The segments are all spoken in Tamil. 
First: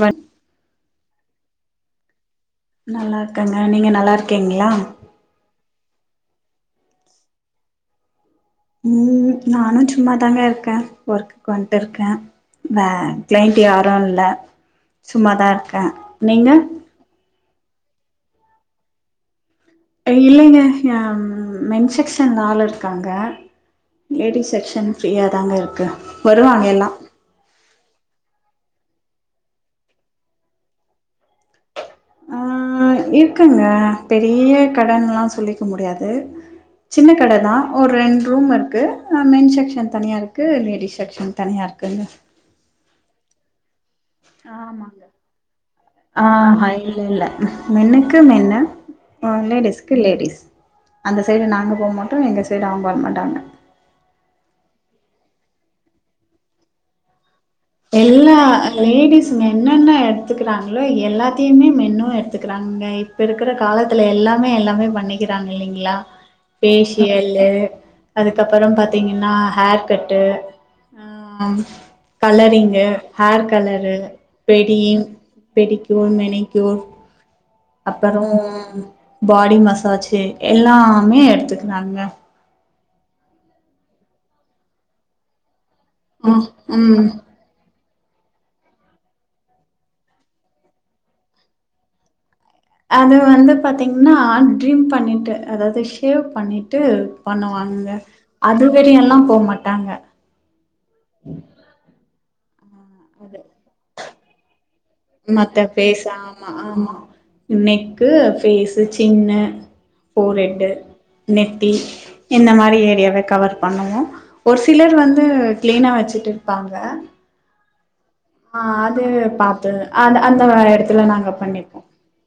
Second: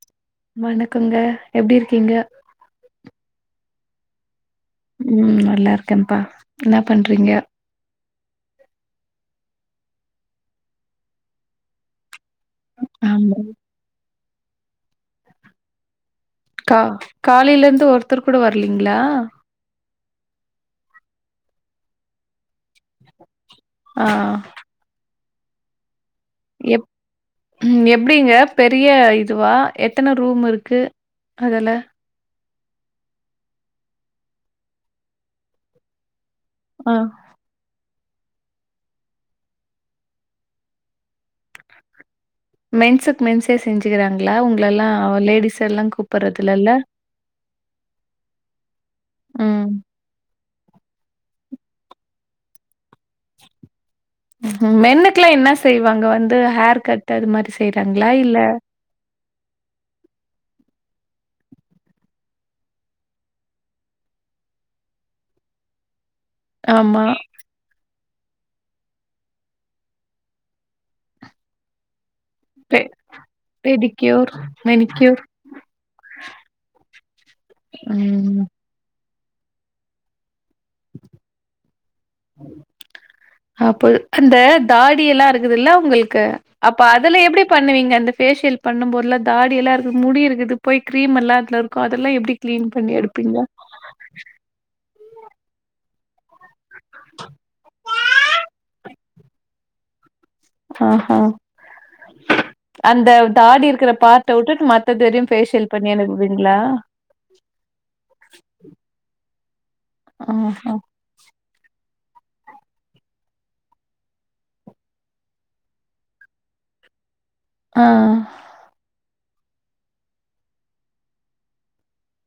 வன் வணக்கங்க எப்டி இருக்கீங்க நல்லாருக்கங்க நீங்க நல்லாருக்கீங்களா ம் நல்லாருக்கேன்ப்பா இன்னா பண்றீங்க ம் நானு சும்மாதாங்க இருக்கே ஒர்க்குக்கு வந்துட்ருக்கே வே ஆமா க்ளைண்ட் யாரு இல்ல சும்மாதா இருக்கே நீங்க கா காலையில இருந்து ஒருத்தர் கூட வரலீங்களா இல்லைங்க யாம் மென் செக்ஷன் ஆளு இருக்காங்க ஆ லேடி செக்ஷன் ஃப்ரீயாக தாங்க இருக்கு வருவாங்க எப் எல்லா ம் எப்படிங்க பெரிய இதுவா எத்தனை ரூம் இருக்கு அதுல ஆ இருக்குங்க பெரிய கடைன்லா சொல்லிக்க முடியாது ஆ சின்ன கடை தா ஒரு ரெண்டு ரூம் இருக்கு மென் செக்ஷன் தனியா இருக்கு லேடிஸ் செக்ஷன் தனியா இருக்குங்க மென்ஸுக்கு மென்ஸே செஞ்சுக்கிறாங்களா உங்களெல்லா ஆமாங்க லேடிஸ் எல்லா ஆ கூப்பிறதுலல்ல ஹ இல்ல இல்ல மென்னுக்கு மென்னு ம் லேடிஸ்க்கு லேடிஸ் அந்த சைடு நாங்க போ மாட்டோ எங்க சைடு அவங்க வர மாட்டாங்க மென்னுக்குல்லா என்ன செய்வாங்க வந்து ஹேர் கட் அது மாரி செய்ற எல்லா லேடிஸ்ங்க என்னென்ன எடுத்துக்கிறாங்களோ எல்லாத்தையுமே மென்னு எடுத்துக்கிறாங்க இப்ப இருக்கிற காலத்துல எல்லாமே எல்லாமே பண்ணிக்கிறாங்க இல்லைங்களா ஆமா பேஷியல்லு அதுக்கப்பறம் பாத்தீங்கன்னா ஹேர் கட்டு ம் ம் பெ colouring hair colour pedicure பெடி manicure pedicure manicure அப்பறம் ம் பாடி மசாஜ் [unintelligible] எல்லாமே எடுத்துக்கிறாங்க அப்போ அந்த தாடிய எல்லா இருக்குதுல்ல உங்களுக்கு ம் அப்ப ம் அதுல எப்படி பண்ணுவீங்க அந்த பேஃபேஷியல் பண்ணும்போதல்லா தாடியல்லா இருக்கு முடி இருக்கு போய் கிரீம் எல்லா [unintelligible] இருக்கு அதெல்லா எப்டி கிளீன் பண்ணி அது எடுப்பீங்க? வந்து பாத்தீங்கன்னா ட்ரீம் பண்ணிட்டு அதாவது ஷேவ் பண்ணி ட்டு பண்ணுவாங்கங்க அதுவரி எல்லா போ மாட்டாங்க ஆஹா அந்த அது தாடி இருக்குற பார்ட்ட உட்டுட்டு மத்தது வரையு மத்த பேஷியல் பண்ணி ஃபேஸ் ஆமா அனுப்புவிங்ளா ஆமா நெக்கு ஃபேசு சின்னு ஃபோரெட்டு ஆஹா. நெத்தி இந்த மாரி ஏரியாவ கவர் பண்ணுவோ ஒரு சிலர் வந்து கிளீனா வச்சுட்டு இருப்பாங்க ஆ ஆ அது பாத்து அது அந்த எடத்துல நாங்க பண்ணிப்போ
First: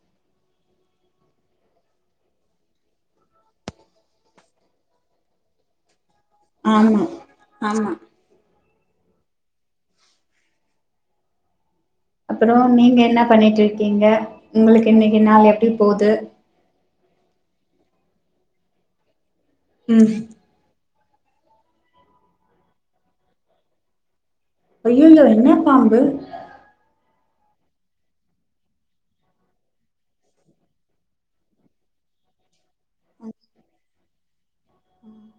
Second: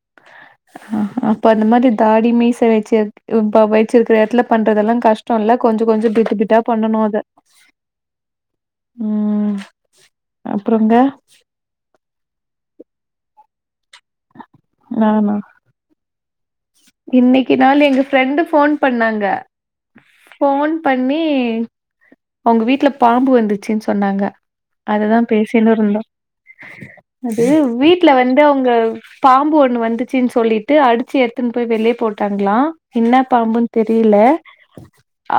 [inaudible] ஆ அப்ப அந்த மாரி தாடி மீச வச்சுத து ப வச்சுருக்குற எடத்துல பண்றதெல்லா கஷ் டோல்ல கொஞ்ச கொஞ்சோ [inaudible] ட பண்ணணு ஆமா அத ஆமா ம் அப்றங்க அப்றோ நீங்க என்ன பண்ணிட்ருக்கீங்க உங்குளுக்கு இன்னைக்கு நானா? நாள் எப்டி போது இன்னைக்கு நாள் எங்க ஃப்ரெண்டு ஃபோன் பண்ணாங்க ம் ஃபோன் பண்ணி அவங்க வீட்ல பாம்பு வந்துச்சுன் சொன்னாங்க அதுதா ஐயையோ என்ன பேசினு பாம்பு இருந்தோ அது வீட்ல வந்து அவுங்க பாம்பு ஒன்னு வந்துச்சுன் சொல்லிட்டு அடிச்சு எத் துன் போய் வெளிய போட்டாங்ளா என்ன பாம்புன் தெரில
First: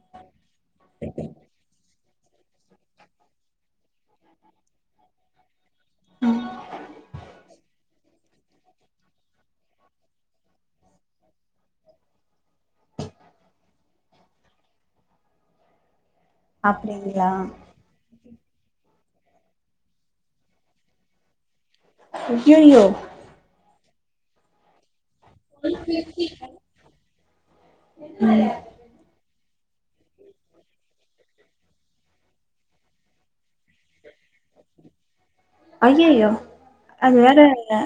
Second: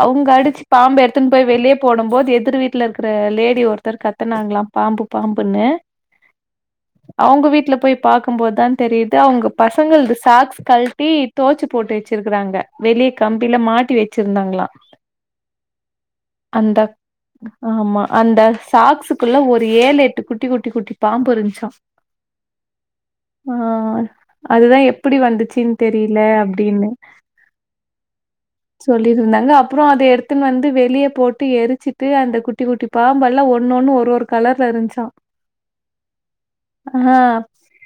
அவுங்க அடிச்சு பாம்பு எடுத்துன் போயி வெளிய போடம்போது எதிர் வீ ட்டுல இருக்குற லேடி ஒருத்தர் கத்துனாங்கலா பாம்பு பாம்புன்னு அவுங்க வீட்ல போய் பாக்கும்போதுதா தெரிது அவுங்க பசங்கள்து சாக்ஸ் கல் ட்டி தொவச்சு போட்டு வச்சிருக்குறாங்க வெளி கம்பில மாட்டி வச்சிருந்தாங்ளா அந்த அப்டிங்களா ஆமா அந்த சாக்ஸுக்குள்ள ஒரு ஏழு எட்டு குட்டி குட்டி குட்டி பாம்பு இருந்ச்சா அய்யய்யோ ஆ அதுதா எப்டி வந்துச்சின் தெரில அப்டின்னு சொல்லிருந்தாங்க அப்றோ அத எடுத்துன் வந்து வெளிய போட்டு எரிச்சிட்டு அந்த குட்டி குட்டி பாம்பெல்லா ஒன்னு ஒன்னு ஒரு ஒரு கலர்ல இருன்ச்சா ஆ லா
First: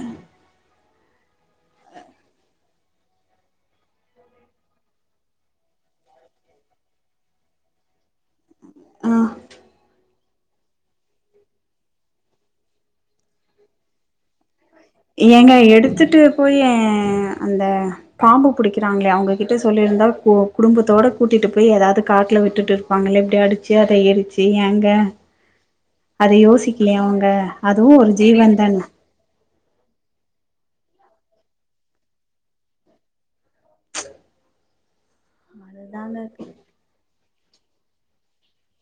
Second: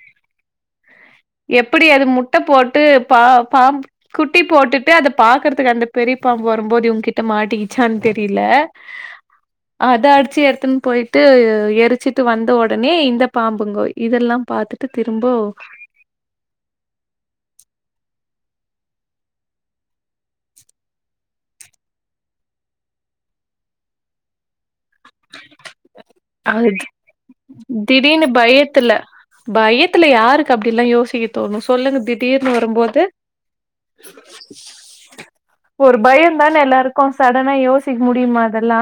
எப்டி அது முட்ட போட்டு பா பாம் குட்டி போட்டுட்டு அத பாக்கறதுக்கு அந்த பெரிய பாம்பு வரும்போது இவங்கிட்ட மாட்டிக்கிட்டு ச்சான் தெரில ஆ அத அடிச்சு எடுத்துன் போயிட்டு எரிச்சிட்டு வந்த உடனே இந்த பாம்புங்கோ இதெல்லா பாத்து ஏங்க எடுத்துட்டு போயி அந்த பாம்பு புடிக்கிறாங்களே அவங்ககிட்ட சொல்லிருந்தா கோ குடும்பத்தோட கூட்டிட்டு போய் எதாது காட்ல விட்டுட்டு இ ரு ப்பாங்களே இப்டி அடிச்சு அத எரிச்சு ஏங்க அது யோசிக்லயா அவுங்க அதுவு ஒரு திடீர்னு ஜீவன் தான பயத்துல பயத்துல யாருக்கு அப்டி எல்லா யோசிக்க தோணு சொல்லுங்க திடீர்னு வரும்போது ஒரு அதுதாங்க பயந்தான எல்லாருக்கு சடனா யோசிக்க முடிமா அதெல்லா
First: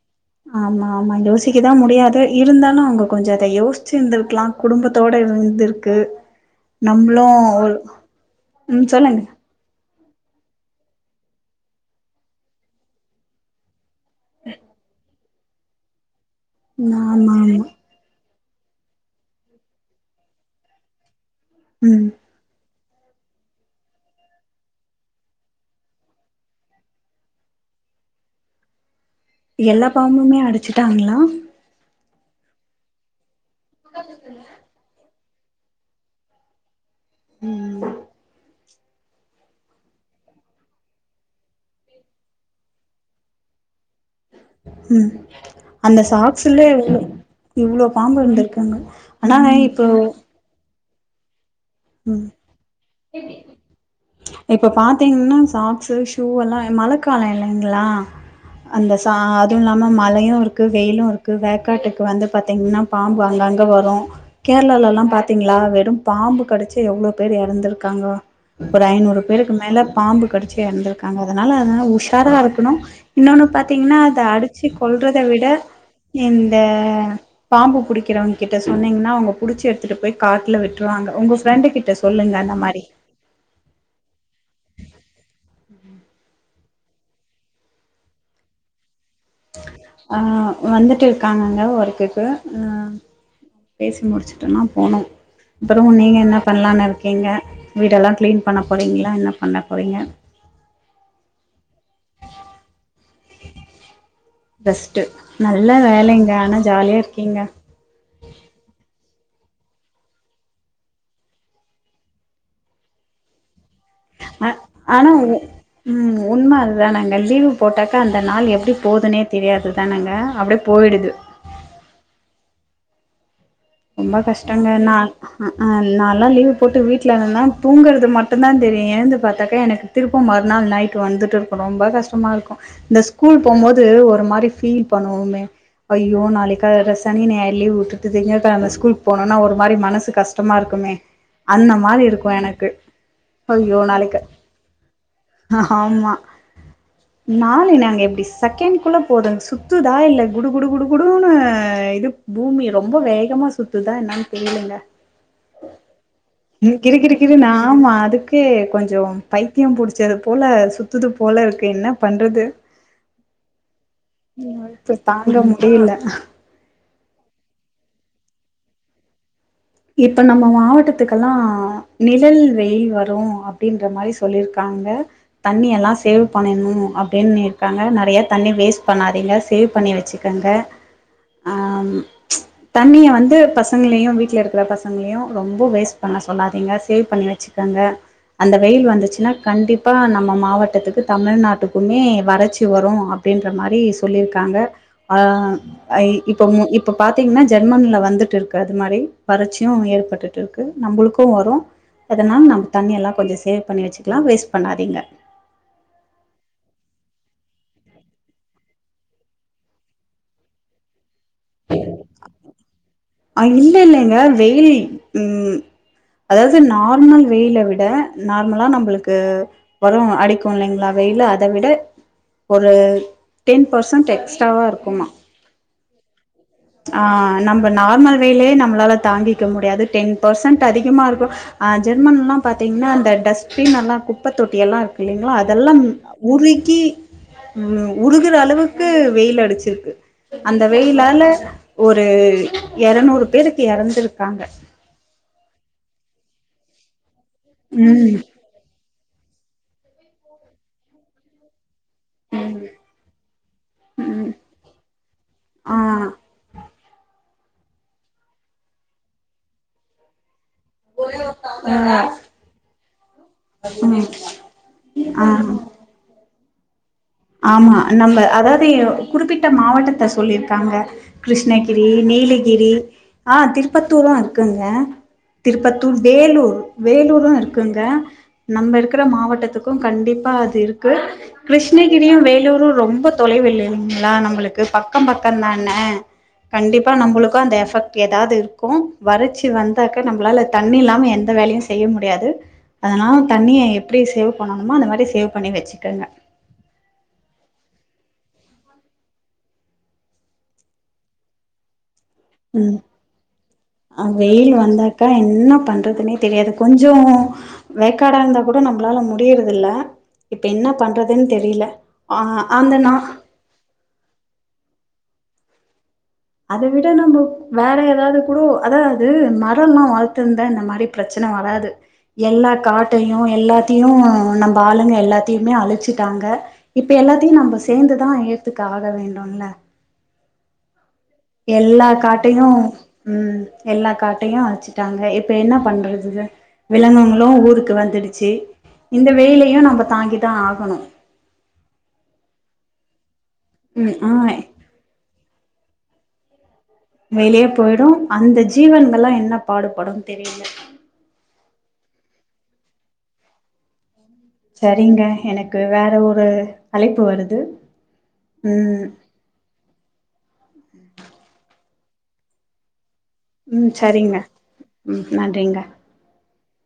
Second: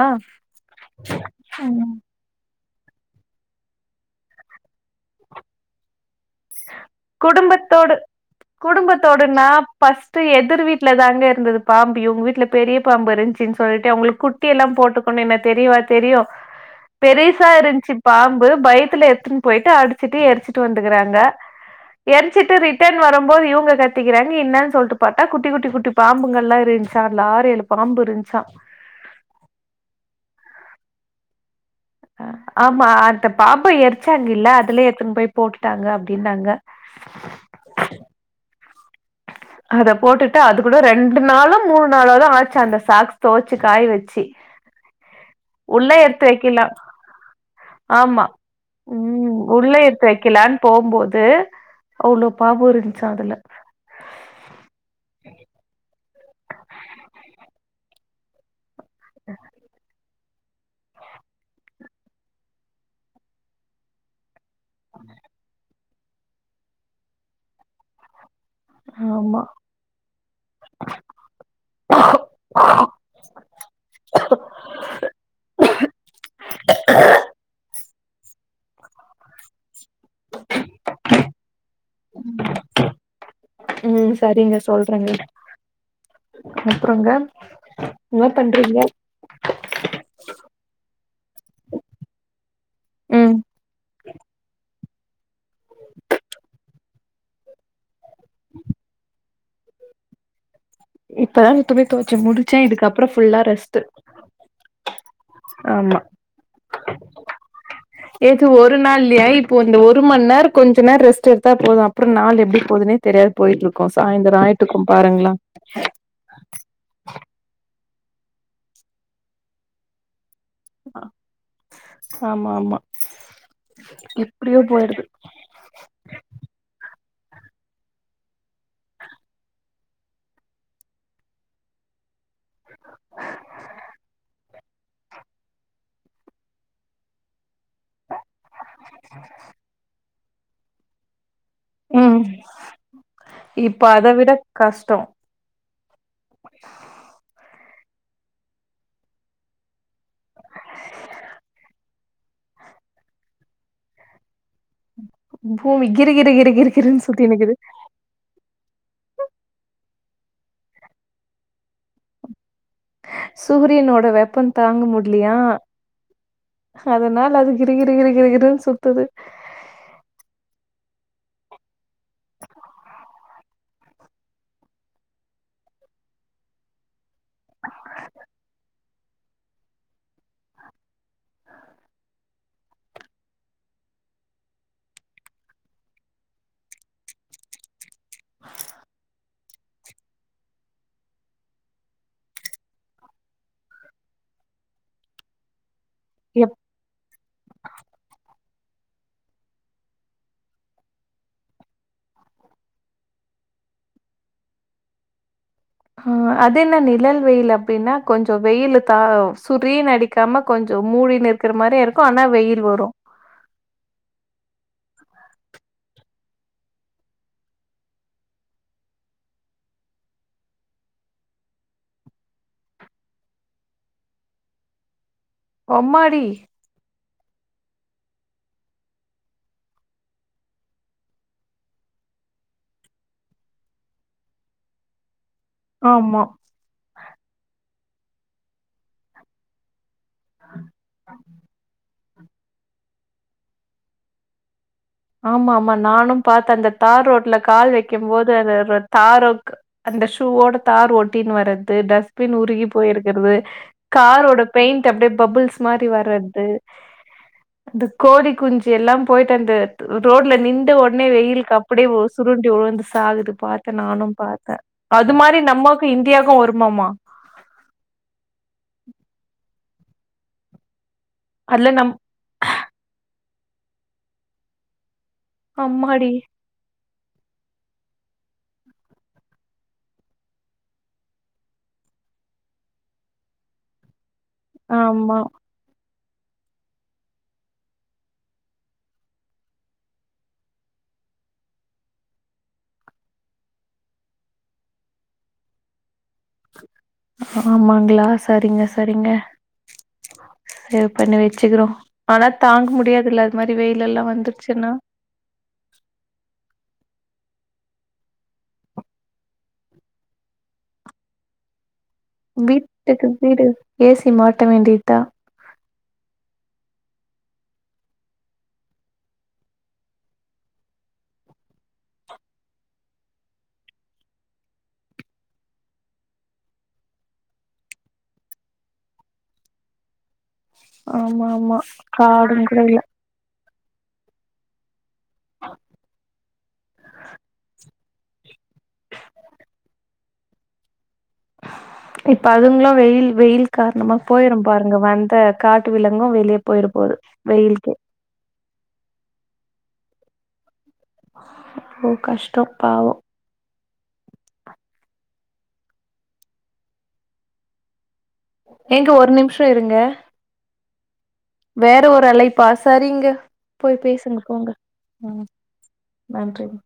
ஆமா ஆமா யோசிக்கதா முடியாது இருந்தாலு அவங்க கொஞ்சோ அத யோசிச்சுருந்துருக்கலா குடும்பத்தோட இருந்துருக்கு குடும்பத்தோடு ம் சொல்லுங்க குடும்பத்தோடுனா ஃபஸ்ட்டு எதிர் வீட்ல தாங்க இருந்துது பாம்பு இவங்க வீட்ல பெரிய பாம்பு இருந்ச்சு சொல்ட்டு அவுங்ளுக் குட்டி எல்லா போட்டுக்கணு என்ன தெரியவா தெரியு ஆமா ஆமா பெருசா இருந்ச்சு பாம்பு பயத்துல எத்துனு போயிட்டு அடிச்சுட்டு எரிச்சிட்டு வந்துக்கிறாங்க ம் எரி ச்சுட்டு ரிட்டன் வரும்போது இவுங்க கத்திக்கிறாங்க என்னனு சொல்ட்டு பாத்தா குட்டி குட்டி குட்டி பாம்புங்கல்லா இருன்ச்சா ஆரேழு பாம்பு இருஞ்சா எல்லா பாம்புமே அடிச்சுட்டாங்களா ஆமா அந்த பாம்ப எரிச்சாங்கல்ல அதுலே எத்துனு போய் போட்டுட்டாங்க அப்டின்னாங்க ம் அத போட்டுட்டு அது கூட ரெண்டு நாளோ மூணு நாளோதா ஆச்சு அந்த சாக்ஸ் தொவச்சு காய வ ச்சி ம் உள்ள அந்த எடுத்து சாக்ஸ்ல வக்கில இவ்ளோ இவ்ளோ பாம்பு ஆமா இருந்திருக்குங்க ஆனா ம் உள்ள இப்போ எடுத்து வக்கில போம்போது அவ்ளோ பாம்பு இருன்ச்சா அதுல இப்ப பாத்தீங்கன்னா சாக்ஸ் ஷூ எல்லா மழக்காலோ இல்லைங்ளா அந்த சா அதுவு இல்லாம மழையு இருக் கு வெயிலு இருக்கு வேக்காட்டுக்கு வந்து பாத்தீங்கன்னா பாம்பு அங்கங்க வரு கேர்ளாலல்லா பாத்தீங்ளா வெறு பாம்பு கடிச்சு எவ்ளோ பேர் எறந்திருக்காங்க ஒரு ஐநூறு ஆமா. பேருக்கு மேல பாம்பு கடிச்சு எறந்திருக்காங்க அதனால அத உஷாரா இருக்கணு இன்னொன்னு பாத்தீங்கன்னா அத அடிச்சு கொல்றத விட இந்த பாம்பு புடிக்கிறவங்க கிட்ட சொன்னீங்ன்னா அவுங்க புடிச்சு எடுத்துட்டு போய் காட்ல விட்ருவாங்க உங்க உங்க ஃப்ரெண்டு கிட்ட சொல்லுங்க அந்த மாரி ம் சரிங்க சொல்றேங்க அப்றோங்க என்ன பண்றீங்க அ வந்துட்டு இருக்காங்கங்க ஒர்க்குக்கு அ ம். பேசி முடிச்சுட்டோனா போணு அப்றோ நீங்க என்ன பண்லான்னு இருக்கீங்க வீடெல்லா க்ளீன் பண்ண போறீங்களா என்ன பண்ண போறீங்க இப்பதா துணி தொவச்சு முடிச்சே இதுக்கப்றோ ஃபுல்லா ரெஸ்ட்டு ரெஸ்ட்டு நல்லா ஆமா. வேலைங்க ஆனா ஜாலியா இருக்கீங்க எது ஒரு நாள்லியா இப்போ இந்த ஒரு மண் நேர கொஞ்ச நேரோ ரெஸ்ட்டு எடுத்தா போது அப்றோ நாள் எப்டி போதுனே தெரியாது போயிட்டு இருக்கோ சாய்ந்தர ஆ ஆயிட்டுக்கு ஆனா பாருங்ள உ ம் உண்ம அதுதானங்க லீவு போட்டாக்கா அந்த நாள் எப்டி போதுனே தெரியாது தானங்க அப்டிப் போயிடுது ஆமா ஆமா ரொம்ப கஷ்டங்க நான் அ ஹ நாலா லீவு போட்டு வீட்ல இருந்தன தூங்குறது மட்டுதா தெரியு எழுந்து பாத்தாக்கா எனக்கு திருப்ப மறுநாள் நைட்டு் வந்துட்டு இருக்கு ரொம்ப கஷ்டமா இருக்கு இந்த ஸ்கூல் போம்போது ஒரு மாரி ஃபீல் பண்ணுவோமே ஐயோ நாளைக் கால சனி ஞாயிறு லீவு உட்டுட்டு திங்க கெழம ஸ்கூல் போனுனா ஒரு மாரி மனசு கஷ்டமா இருக்குமே அந்த மாரி ம் இருக்கு எனக்கு ஐயோ இப்ப அத நாளைக்கு விட கஷ்டோ ஆமா நாளை நாங்க எப்டி செகண்ட்க்குள்ள போதுங் சுத் துதா இல்ல குடு குடு குடு குடுன்னு இது பூமி ரொம்ப வே சுத்தமா சுத்துதா என்னன்னு தெரியலங்க பூமி கிரு கிரு கிரு கிரு கிடு கிருன்னு கிடு கிடுன் சுத்தினுக்குது ஆமா அதுக் கே கொஞ்சோ பைத்தியம் புடிச்சது போல சுத்துது போல இருக்கு என்ன பண்றது சூரியனோட வெப்பம் தாங்க இப்ப முடில்யா தாங்க முடியல அதனால அது கிரு கிரு கிரு கிருன்னு சுத்துது இப்ப நம்ம மாவட்டத்துக்கல்லா நிழல் வெயில் வரு அப்டின்ற மாரி சொல்லிருக்காங்க தண்ணி எல்லா சேவ் பண்ணணு அப்டின்னிருக்காங்க நறையா தண்ணி வேஸ்ட் பண்ணாதீங்க சேவ் பண்ணி வச்சு க்கங்க அ தண்ணிய வந்து பசங்களையு வீட்ல இரு க்க பசங்களையு ரொம்ப வேஸ்ட் பண்ண சொல்லாதீங்க சேவ் பண்ணி வச்சுக்கங்க அந்த வெயில் வந்துச்சுனா கண்டிப்பா நம்ம மாவட்டத்துக்கு தமிழ்நாட்டுக்குமே வறச்சி வரு அப் அப்டின்ற மாரி சொல்லிருக்காங்க ஆ அ இப்ப எப் இப்ப பாத்தீங்கன்னா ஜெர்மன்ல வந்துட்டுருக்கு அது மாரி வறட்சியு ஏற்பட்டுட்டு இருக்கு நம்மளுக்கு வரு அதனால நம்ம தண்ணி எல்லா கொஞ்சோ சேவ் பண்ணி வச்சுக்கலா வேஸ்ட் பண்ணாதீங்க ஆ அது என்ன நிழல் வெயில் அப்டின்னா கொஞ்சோ வெயில் த சுரீனு அடிக்காம கொஞ்சோ மூடி நிர் இருக்கற மாரியே இருக்கு ஆனா வெயில் வரு அ இல்ல இல்லங்க வெயில் ம் அதாவது நார்மல் வெயில விட நார்மலா நம்மளுக்கு எவ்ளோ அடிக்கு இல்லைங்களா வெயிலு அத விட ஒரு டென் பர்சன்ட் எக்ஸ்ட்ராவா இருக்குமா ஒம்மடி ஆ நம்ம நார்மல் வெய்லே நம்ளால தாங்கிக்க முடியாது டென் பர்சன்ட் அதிகமா இருக்கு அ ஜெர்மன்ல்லா பாத்தீங்கன்னா அந்த டஸ்ட்பின் எல்லா குப்ப தொட்டி எல்லா இருக்கு இல்லைங்களா அதெல்லா ஆமா உருக்கி ம் உருகுற அளவுக்கு வெயில் அடிச்சிருக்கு அந்த வெயிலால ஒரு எறநூறு பேருக்கு எறந்துருக்காங்க ஆமா ஆமா நானு பாத்த அந்த தார் ரோட்ல கால் வைக்கு ம் போது அது அது அது தார்ஓக்கு அந்த ஷூவோட தார் ஒட்டின்னு வர்றது டஸ்ட்பின் உருகி போயிருக்கறது காரோட பெயிண்ட் அப்டியே பபுள்ஸ் ஆ மாரி வர்றது அந்த கோடி குஞ்சி எல்லா போயிட்டு அந்த ரோட்ல நின்டு ஒட்னே வெயிலுக்கு அப்டியே சுருண்டி உழுந்து சாகுது பாத்த நானு ம் பாத்த அது மாரி ஆ நம்மக்கு இந்தியாக்கு வருமாமா ஆமா நம்ம அதாவது குறிப்பிட்ட மாவட்டத் சொல்லி இருக்காங்க அதுல கிருஷ்ணகிரி நம் நீலகிரி ஆ திருப்பத்தூரு இருக்குங்க திருப்பத்தூர் அம்மாடி! வேலூர் வேலூரு இருக்குங்க நம்ம இருக்கற மாவட்டத்துக்கு கண்டிப்பா அது இருக்கு கிருஷ்ணகிரியு வேலூரு ரொம்ப தொலைவில்லைங்களா நம்பளுக்கு பக்கம் ஆமா. பக்கம்தானா கண்டிப்பா நம்பளுக்கும் அந்த எஃபெக்ட் எதாது இருக்கு வறட்ச்சி வந்தாக்க நம்பளால தண்ணி இல்லாம எந்த வேலயு செ செய்ய முடியாது அதனால தண்ணிய எப்டி சேவ் பண்ணணுமோ அந்த மாரி சேவ் பண்ணி வச்சுக்கோங்க ஆமாங்களா சரிங்க சரிங்க சேவ் பண்ணி வச்சுக்கிறோ ஆனா தாங்க முடியாதுல்ல அது மாரி வெயில் எல்லா வந்துருச்சுன்னா அக்கா என்ன பண்றதுன்னே தெரியாது கொஞ்சோ வேக்காடா இருந்தா கூட நம்பளால முடியறது இல்ல இப்ப என்ன பண்றதுன் தெரில ஆமா அந்தனா வீட்டுக்கு வீடு ஏசி மாட்ட வேண்டியதா அத விட நம்ம வேற ஏதாவது கூடு அதாவுது மரோல்லா வளத்திருந்த இந்த மாரி பிரச்சன வராது எல்லா காட்டையு எல்லாத்தையு நம்ம ஆளுங்க எல்லாத்தையுமே அழிச்சுட்டாங்க இப்ப எல்லாத்தையு நம்ம சேந்துதா எத்துக்கு ஆக வேண்டுல ஆமா ஆமா. எல்லா காடும் காட்டையு கூட இல்ல. ம் எல்லா காட்டையு அழிச்சு ட்டாங்க இப்ப என்ன பண்றது இத விலங்குங்களு ஊருக்கு வந்துடுச்சு இந்த வெயிலையு நம்ம தாங்கி தா ஆகணு இப்ப அதுங்ளோ வெயில் வெயில் ம் காரணமா ஆ போயிரும் பாருங்க வந்த காட்டு விலங்கு வெளியே போயிற போது வெளியே வெயிலுக்கு போயிடு அந்த ஜீவன்கள்லா என்ன பாடுபடும் தெரியல அப்போ கஷ்டம் பாவம் சரிங்க எனக்கு வேற ஒரு அழைப்பு வருது ம் ஏங்க ஒரு நிமிஷம் இருங்க ம் [inaudible] வேற ஒரு அழைப்பா சரிங்க ம் போய் சரிங்க பேசுங்க போங்க ம் நன்றிங்க